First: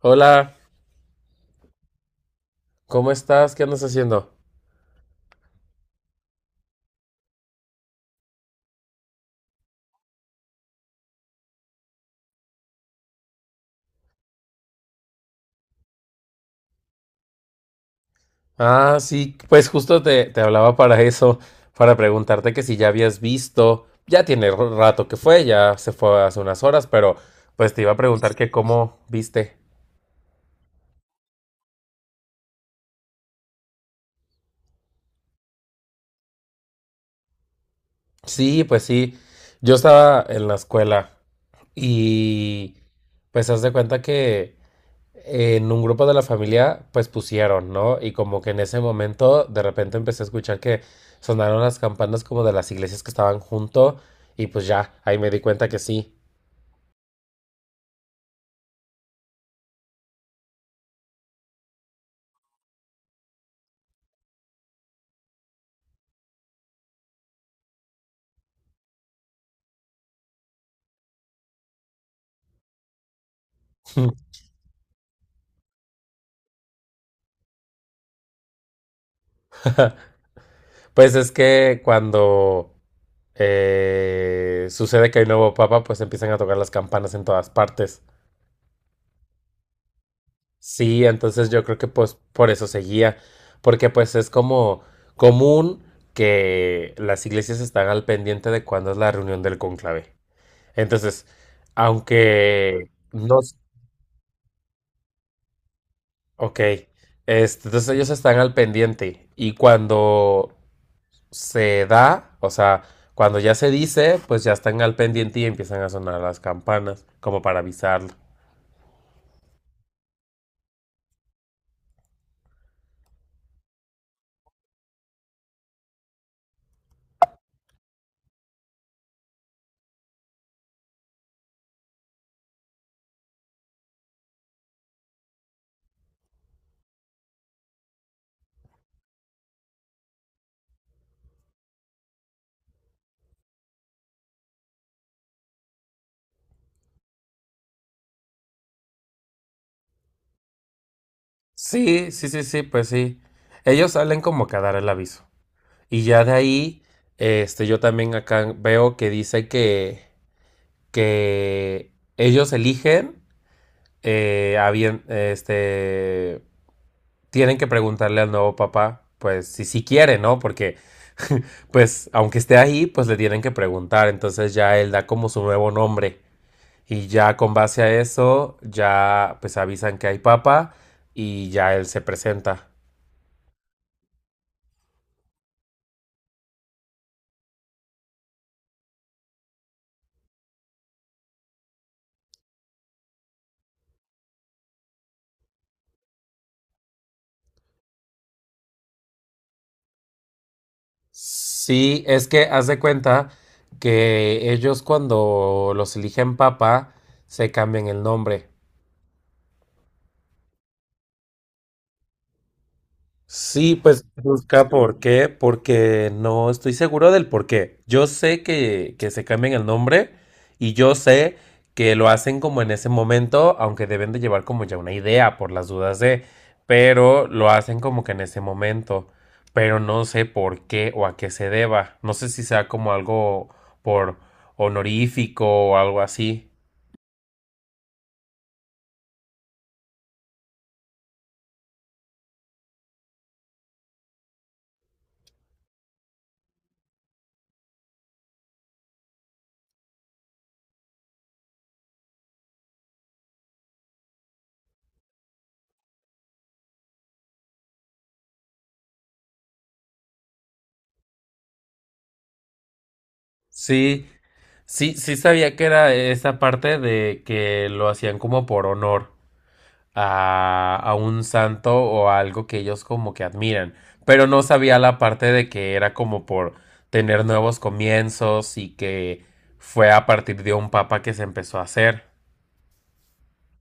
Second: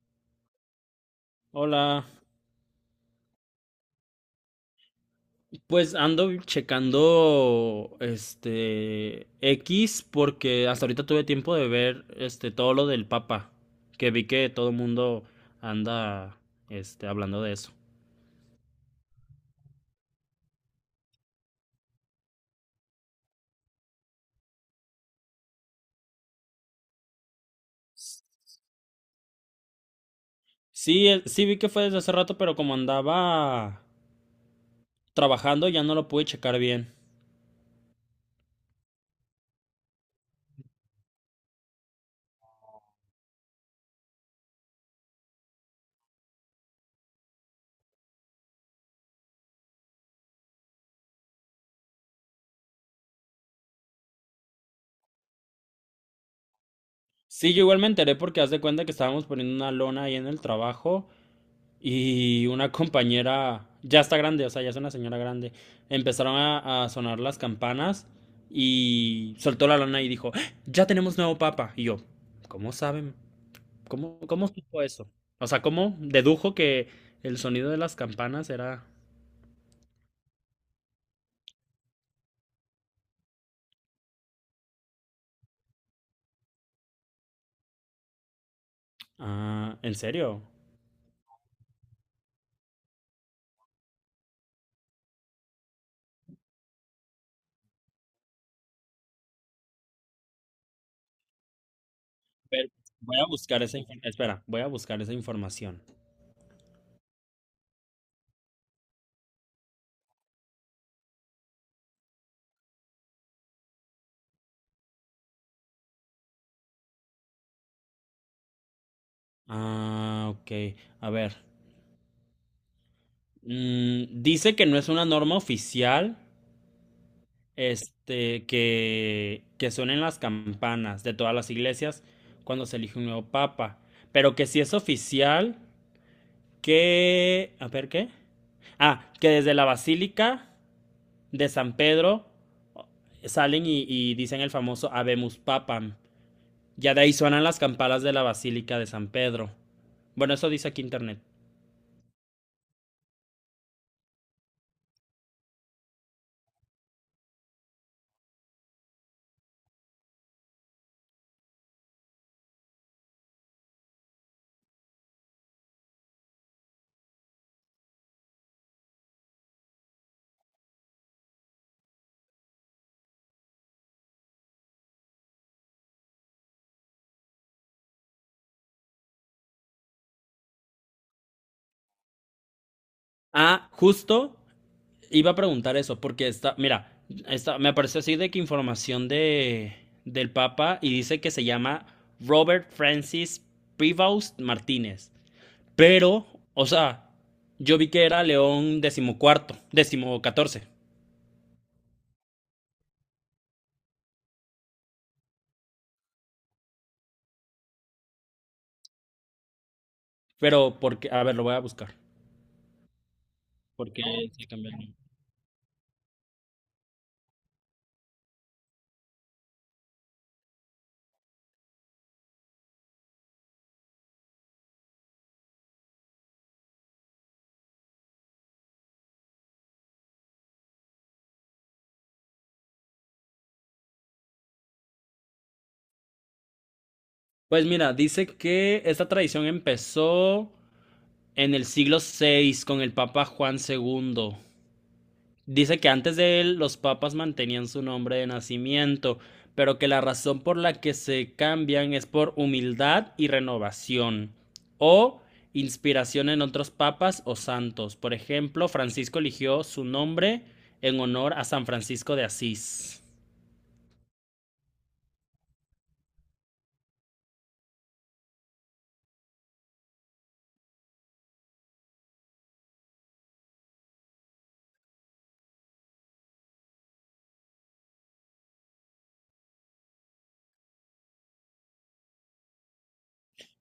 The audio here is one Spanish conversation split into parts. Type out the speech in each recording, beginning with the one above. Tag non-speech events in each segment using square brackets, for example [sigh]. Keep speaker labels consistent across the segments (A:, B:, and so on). A: Hola,
B: Hola,
A: ¿cómo estás? ¿Qué andas haciendo?
B: pues ando checando X porque hasta ahorita tuve tiempo de ver todo lo del Papa, que vi que todo el mundo anda hablando de eso.
A: Ah, sí, pues justo te hablaba para eso, para preguntarte que si ya habías visto, ya tiene rato que fue, ya se fue hace unas horas, pero pues te iba a preguntar que cómo viste.
B: Sí, sí vi que fue desde hace rato, pero como andaba trabajando ya no lo pude checar bien.
A: Sí, pues sí, yo estaba en la escuela y pues haz de cuenta que en un grupo de la familia, pues pusieron, ¿no? Y como que en ese momento de repente empecé a escuchar que sonaron las campanas como de las iglesias que estaban junto y pues ya, ahí me di cuenta que sí.
B: Sí, yo igual me enteré porque haz de cuenta que estábamos poniendo una lona ahí en el trabajo. Y una compañera, ya está grande, o sea, ya es una señora grande, empezaron a sonar las campanas y soltó la lana y dijo, "¡Ah! Ya tenemos nuevo papa." Y yo, ¿cómo saben? ¿Cómo supo eso? O sea, ¿cómo dedujo que el sonido de las campanas era...?
A: Pues es que cuando sucede que hay nuevo papa, pues empiezan a tocar las campanas en todas partes.
B: Ah, ¿en serio?
A: Sí, entonces yo creo que pues por eso seguía, porque pues es como común que las iglesias están al pendiente de cuándo es la reunión del conclave. Entonces,
B: Ver,
A: aunque
B: voy a
A: no,
B: buscar esa información. Espera, voy a buscar esa información.
A: ok, entonces ellos están al pendiente y cuando se da, o sea, cuando ya se dice, pues ya están al pendiente y empiezan a sonar las campanas, como para avisarlo.
B: Ah, ok. A ver. Mm, dice que no es una norma oficial. Que suenen las campanas de todas las iglesias cuando se elige un nuevo papa. Pero que si es oficial, que... A ver, ¿qué? Ah, que desde la Basílica de San Pedro salen y dicen el famoso Habemus Papam. Ya de ahí suenan las campanas de la Basílica de San Pedro. Bueno, eso dice aquí internet.
A: Sí, sí, sí, sí, pues sí. Ellos salen como que a dar el aviso. Y ya de ahí, yo también acá veo que dice que ellos eligen, a bien, tienen que preguntarle al nuevo papá, pues si sí quiere, ¿no? Porque, pues, aunque esté ahí, pues le tienen que preguntar. Entonces ya él da como su nuevo nombre. Y ya con base a eso, ya pues avisan que hay papa y ya él se presenta.
B: Ah, justo iba a preguntar eso, porque está, mira, está, me apareció así de que información de, del Papa y dice que se llama Robert Francis Prevost Martínez. Pero, o sea, yo vi que era León decimocuarto, decimocatorce.
A: Sí, es que haz de cuenta que ellos cuando los eligen papa se cambian el nombre.
B: Pero, porque, a ver, lo voy a buscar.
A: Sí,
B: Porque
A: pues
B: se
A: busca
B: cambió el nombre.
A: por qué, porque no estoy seguro del por qué. Yo sé que se cambian el nombre y yo sé que lo hacen como en ese momento, aunque deben de llevar como ya una idea por las dudas de, pero lo hacen como que en ese momento, pero no sé por qué o a qué se deba. No sé si sea como algo por honorífico o algo así.
B: Pues mira, dice que esta tradición empezó en el siglo VI con el Papa Juan segundo. Dice que antes de él los papas mantenían su nombre de nacimiento, pero que la razón por la que se cambian es por humildad y renovación o inspiración en otros papas o santos. Por ejemplo, Francisco eligió su nombre en honor a San Francisco de Asís.
A: Sí, sí, sí sabía que era esa parte de que lo hacían como por honor, a un santo o a algo que ellos como que admiran, pero no sabía la parte de que era como por tener nuevos comienzos y que fue a partir de un papa que se empezó a hacer.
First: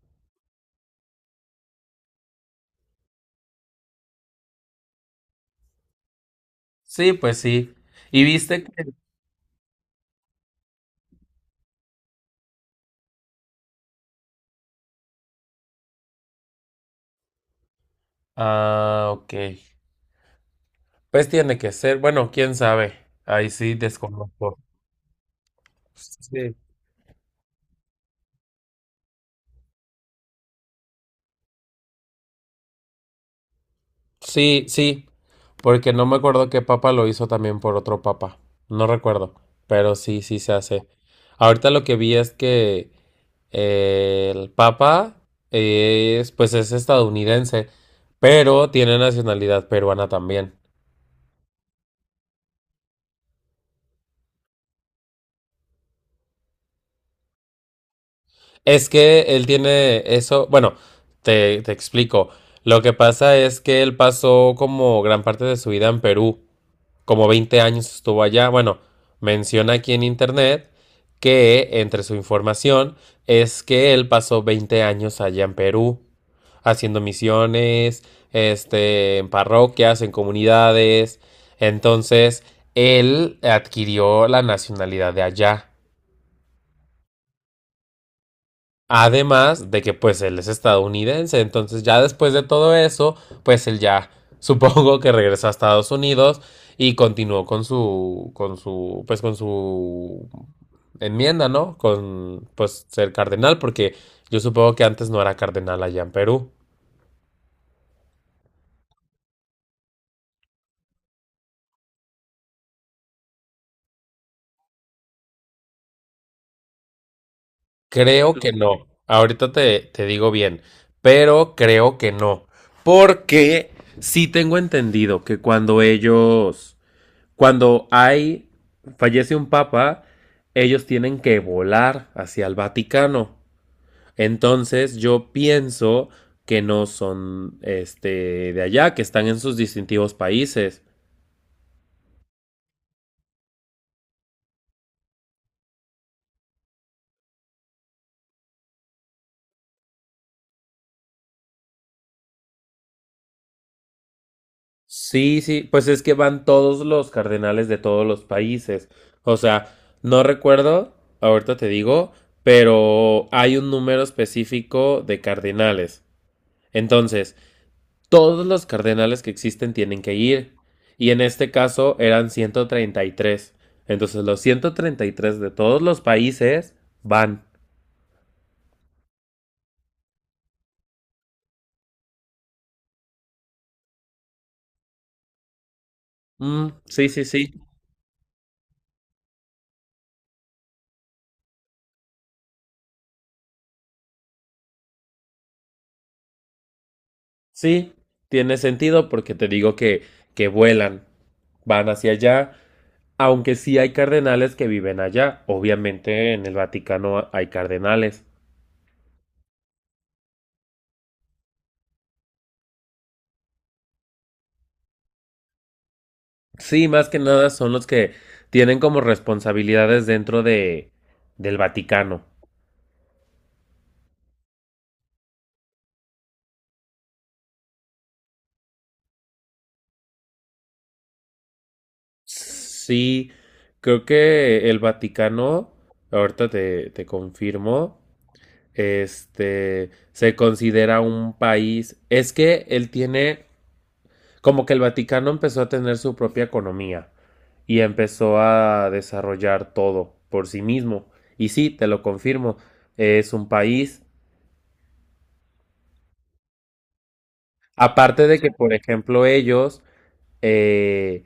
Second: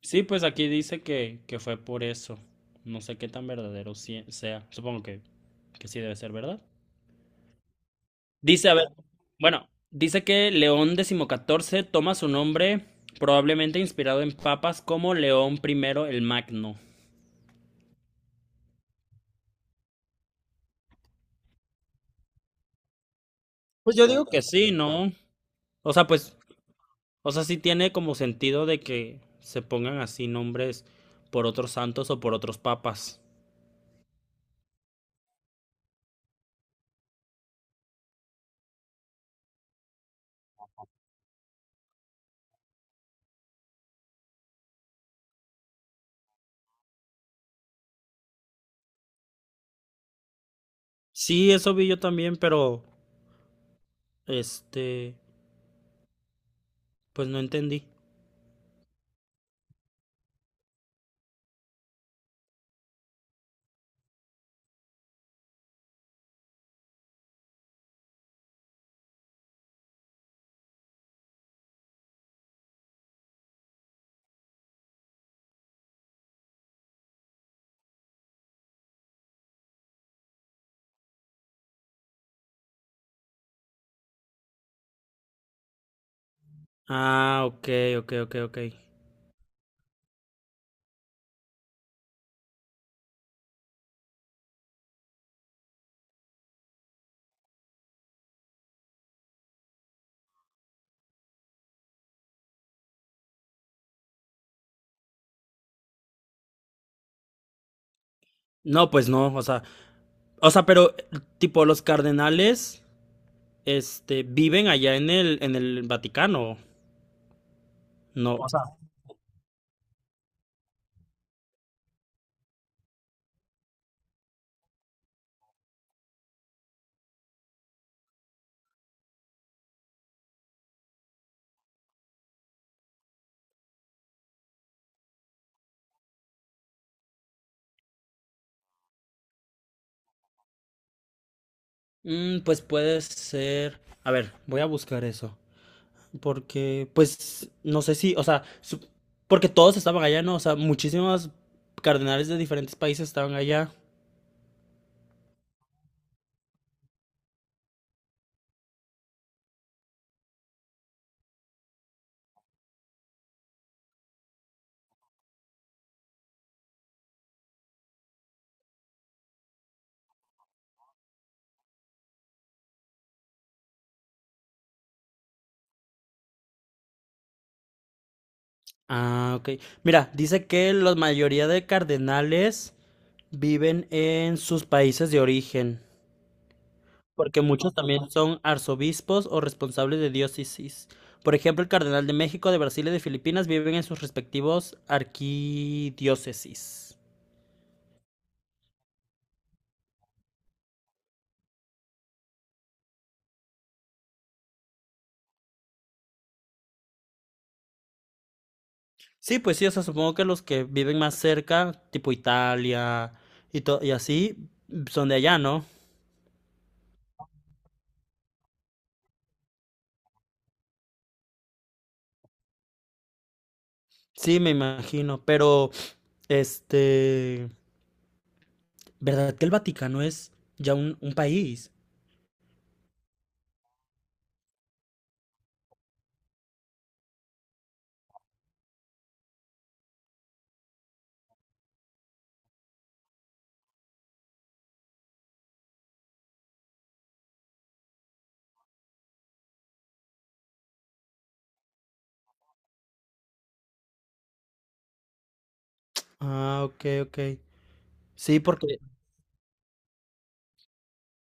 B: Sí, pues aquí dice que fue por eso. No sé qué tan verdadero sea. Supongo que sí debe ser verdad.
A: Sí, pues sí. Y viste
B: Dice, a ver,
A: que...
B: bueno, dice que León XIV toma su nombre probablemente inspirado en papas como León primero el Magno.
A: Ah, ok. Pues tiene que ser. Bueno, quién sabe. Ahí sí
B: Pues yo digo que
A: desconozco.
B: sí, ¿no? O sea, pues,
A: Sí.
B: o sea, sí tiene como sentido de que se pongan así nombres por otros santos o por otros papas.
A: Sí, sí. Porque no me acuerdo qué papa lo hizo también por otro papa. No recuerdo. Pero sí, sí se hace. Ahorita lo que vi es que el Papa es, pues es estadounidense, pero tiene nacionalidad peruana también.
B: Sí, eso vi yo también, pero este, pues no entendí.
A: Es que él tiene eso, bueno, te explico. Lo que pasa es que él pasó como gran parte de su vida en Perú, como 20 años estuvo allá. Bueno, menciona aquí en internet que entre su información es que él pasó 20 años allá en Perú, haciendo misiones, en parroquias, en comunidades. Entonces, él adquirió la nacionalidad de allá.
B: Ah, ok, ok, ok, ok.
A: Además de que pues él es estadounidense, entonces ya después de todo eso, pues él ya [laughs] supongo que regresó a Estados Unidos y continuó con su pues con su enmienda, ¿no? Con pues ser cardenal porque yo supongo que antes no era cardenal allá en Perú.
B: No, pues no, o sea, pero tipo los cardenales viven allá en el Vaticano.
A: Creo
B: No. O
A: que
B: sea,
A: no. Ahorita te digo bien, pero creo que no, porque sí tengo entendido que cuando fallece un papa, ellos tienen que volar hacia el Vaticano. Entonces yo pienso que no son este de allá, que están en sus distintivos países.
B: mm, pues puede ser. A ver, voy a buscar eso. Porque, pues, no sé si, o sea, su- porque todos estaban allá, ¿no? O sea, muchísimos cardenales de diferentes países estaban allá.
A: Sí, sí, pues es que van todos los cardenales de todos los países. O sea, no recuerdo, ahorita te digo, pero hay un número específico de cardenales. Entonces, todos los cardenales que existen tienen que ir. Y en este caso eran 133. Entonces los 133 de todos los países van.
B: Ah, ok. Mira, dice que la mayoría de cardenales viven en sus países de origen,
A: Mm, sí, sí,
B: porque
A: sí.
B: muchos también son arzobispos o responsables de diócesis. Por ejemplo, el cardenal de México, de Brasil y de Filipinas viven en sus respectivos arquidiócesis.
A: Sí, tiene sentido porque te digo que vuelan. Van hacia allá. Aunque sí hay cardenales que viven allá. Obviamente en el Vaticano hay cardenales.
B: Sí, pues sí, o sea, supongo que los que viven más cerca, tipo Italia y, to- y así, son de allá, ¿no?
A: Sí, más que nada son los que tienen como responsabilidades dentro de del Vaticano.
B: Sí, me imagino, pero, este, ¿verdad que el Vaticano es ya un país?
A: Sí, creo que el Vaticano, ahorita te confirmo, se considera un país, es que él tiene, como que el Vaticano empezó a tener su propia economía y empezó a desarrollar todo por sí mismo. Y sí, te lo confirmo, es un país.
B: Ah, ok, ok.
A: Aparte de
B: Sí,
A: que,
B: porque...
A: por ejemplo, ellos eh,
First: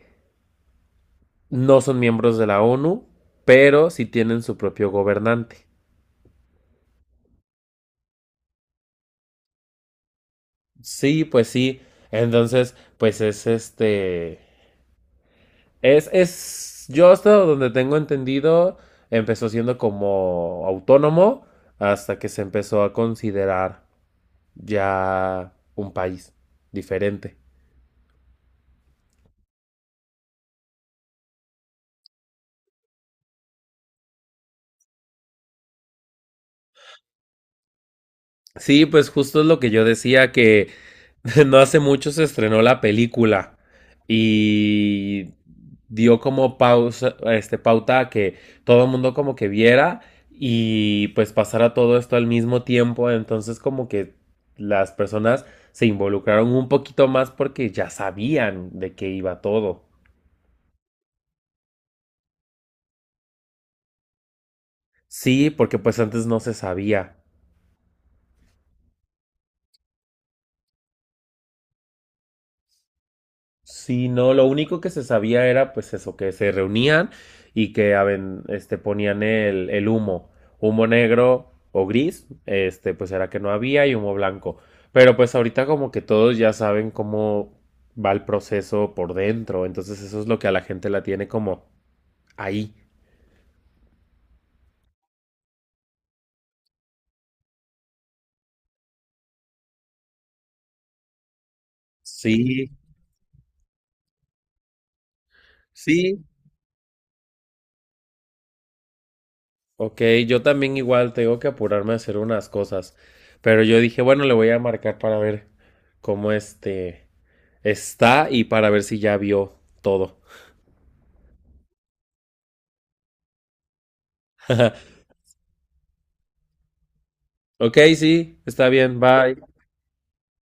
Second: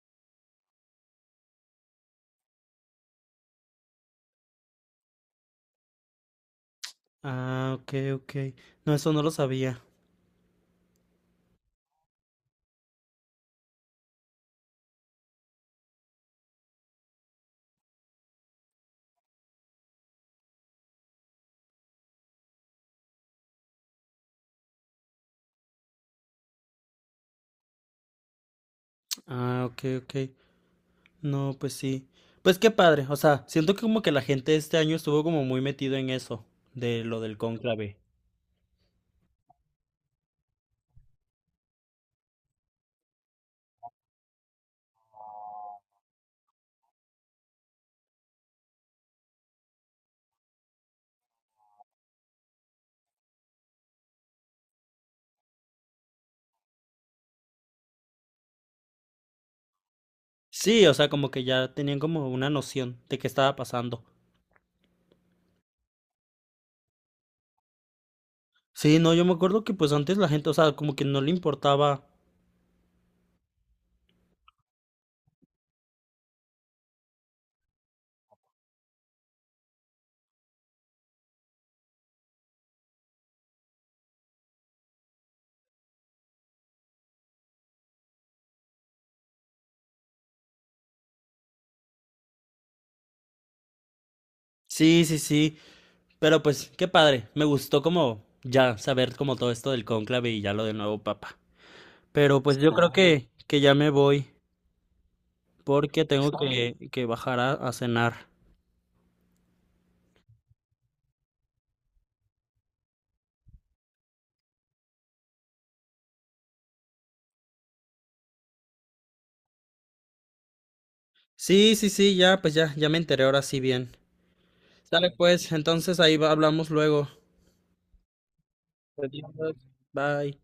A: no son miembros de la ONU, pero sí tienen su propio gobernante.
B: Ah, ok, ok. No, eso no lo sabía.
A: Sí, pues sí. Entonces, pues es este. Es, es. Yo hasta donde tengo entendido, empezó siendo como autónomo hasta que se empezó a considerar ya un país diferente.
B: Ah, ok, ok. No, pues sí. Pues qué padre. O sea, siento que como que la gente este año estuvo como muy metido en eso, de lo del cónclave.
A: Sí, pues justo es lo que yo decía, que [laughs] no hace mucho se estrenó la película y dio como pausa, pauta a que todo el mundo como que viera y pues pasara todo esto al mismo tiempo, entonces como que las personas se involucraron un poquito más porque ya sabían de qué iba todo.
B: Sí, o sea, como que ya tenían como una noción de qué estaba pasando.
A: Sí, porque pues antes no se sabía.
B: Sí, no, yo me acuerdo que pues antes la gente, o sea, como que no le importaba.
A: Sí, no, lo único que se sabía era pues eso, que se reunían y que ponían el humo, humo negro o gris, pues era que no había y humo blanco. Pero pues ahorita como que todos ya saben cómo va el proceso por dentro, entonces eso es lo que a la gente la tiene como ahí.
B: Sí, sí, sí. Pero pues qué padre. Me gustó como ya saber como todo esto del cónclave y ya lo del nuevo papa. Pero pues
A: Sí,
B: yo creo claro, que ya me voy porque
A: sí.
B: tengo que bajar a cenar.
A: Ok, yo también igual tengo que apurarme a hacer unas cosas, pero yo dije, bueno, le voy a marcar para ver cómo está y para ver si ya vio todo.
B: Sí, sí, sí, ya, pues ya, ya me enteré ahora sí bien.
A: [laughs]
B: Sale pues, entonces ahí va- hablamos luego.
A: Ok, sí, está bien, bye.
B: Adiós, bye.